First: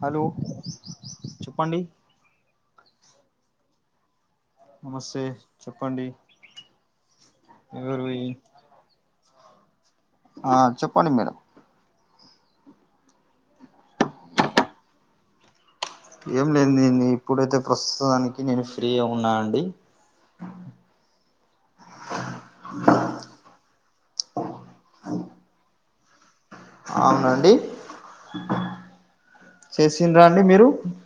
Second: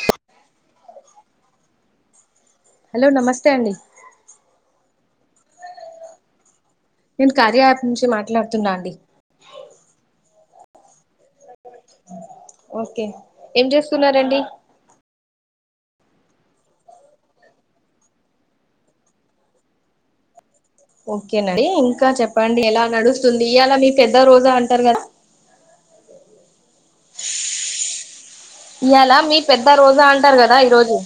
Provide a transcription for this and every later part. Hello చెప్పండి hello నమస్తే అండి నమస్తే చెప్పండి నేను కార్య యాప్ ఎవరు నుంచి మాట్లాడుతున్నా అండి ఆ చెప్పండి మేడం ఓకే ఏం చేస్తున్నారండి ఏం లేదు నే ఇప్పుడైతే ప్రస్తుతానికి నేను ఫ్రీగా ఉన్నా అండి ఓకేనండి ఇంకా చెప్పండి ఎలా నడుస్తుంది ఇవాలా మీ పెద్ద రోజా అంటారు కదా [unintelligible] ఇయలా మీ పెద్ద రోజా చేసిండ్రా అంటారు అండి కదా మీరు ఈ రోజు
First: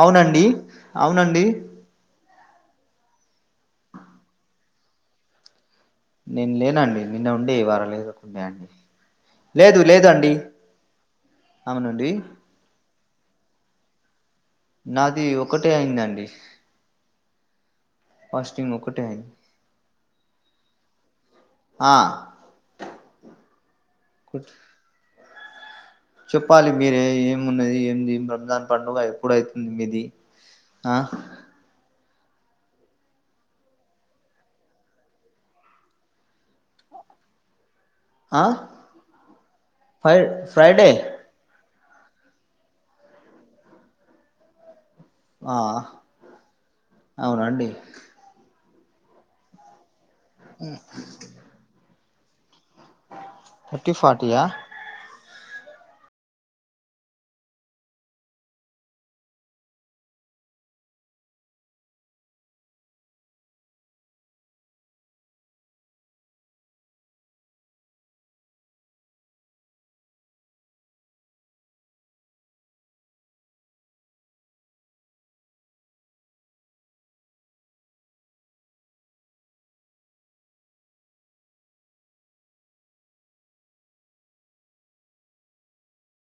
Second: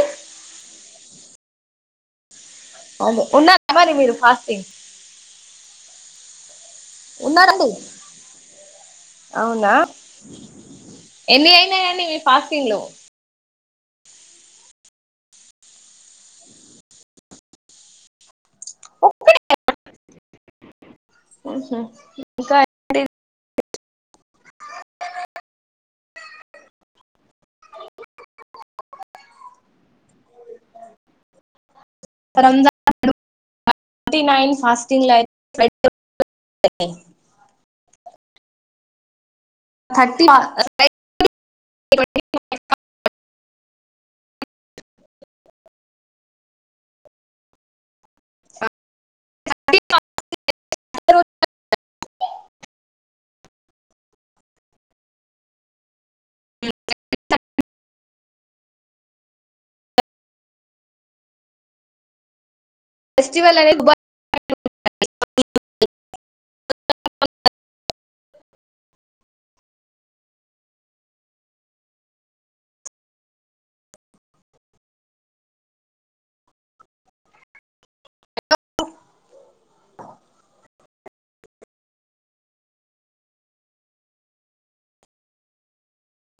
అవునండి అవునండి ఉన్నా అ మరి మీరు ఫాస్టింగ్ నే లేనండి నిన్న ఉండే ఉన్నారండి వార లే ఉండే అండి అవునా లేదు లేదు అండి ఎన్ని అయినాయండి అవునండి మీ ఫాస్టింగ్ లో నాది ఒకటే అయిందండి ఫాస్టింగ్ ఒకటే అయింది ఒక్కటే. ఉహు ఆ ఇంకా చెప్పాలి మీరే ఏమున్నది ఏమి రంజాన్ పండుగ ఎప్పుడైతుంది మీది ఆ రంజ ఫార్టీ నైన్ ఫాస్టింగ్ [unintelligible] ఆ ఫ్రై థర్టీ [inaudible] ఫ్రైడే [unintelligible] ఆ అవునండి హు థర్టీ ఫార్టీయా ఫెస్టివల్ అనేది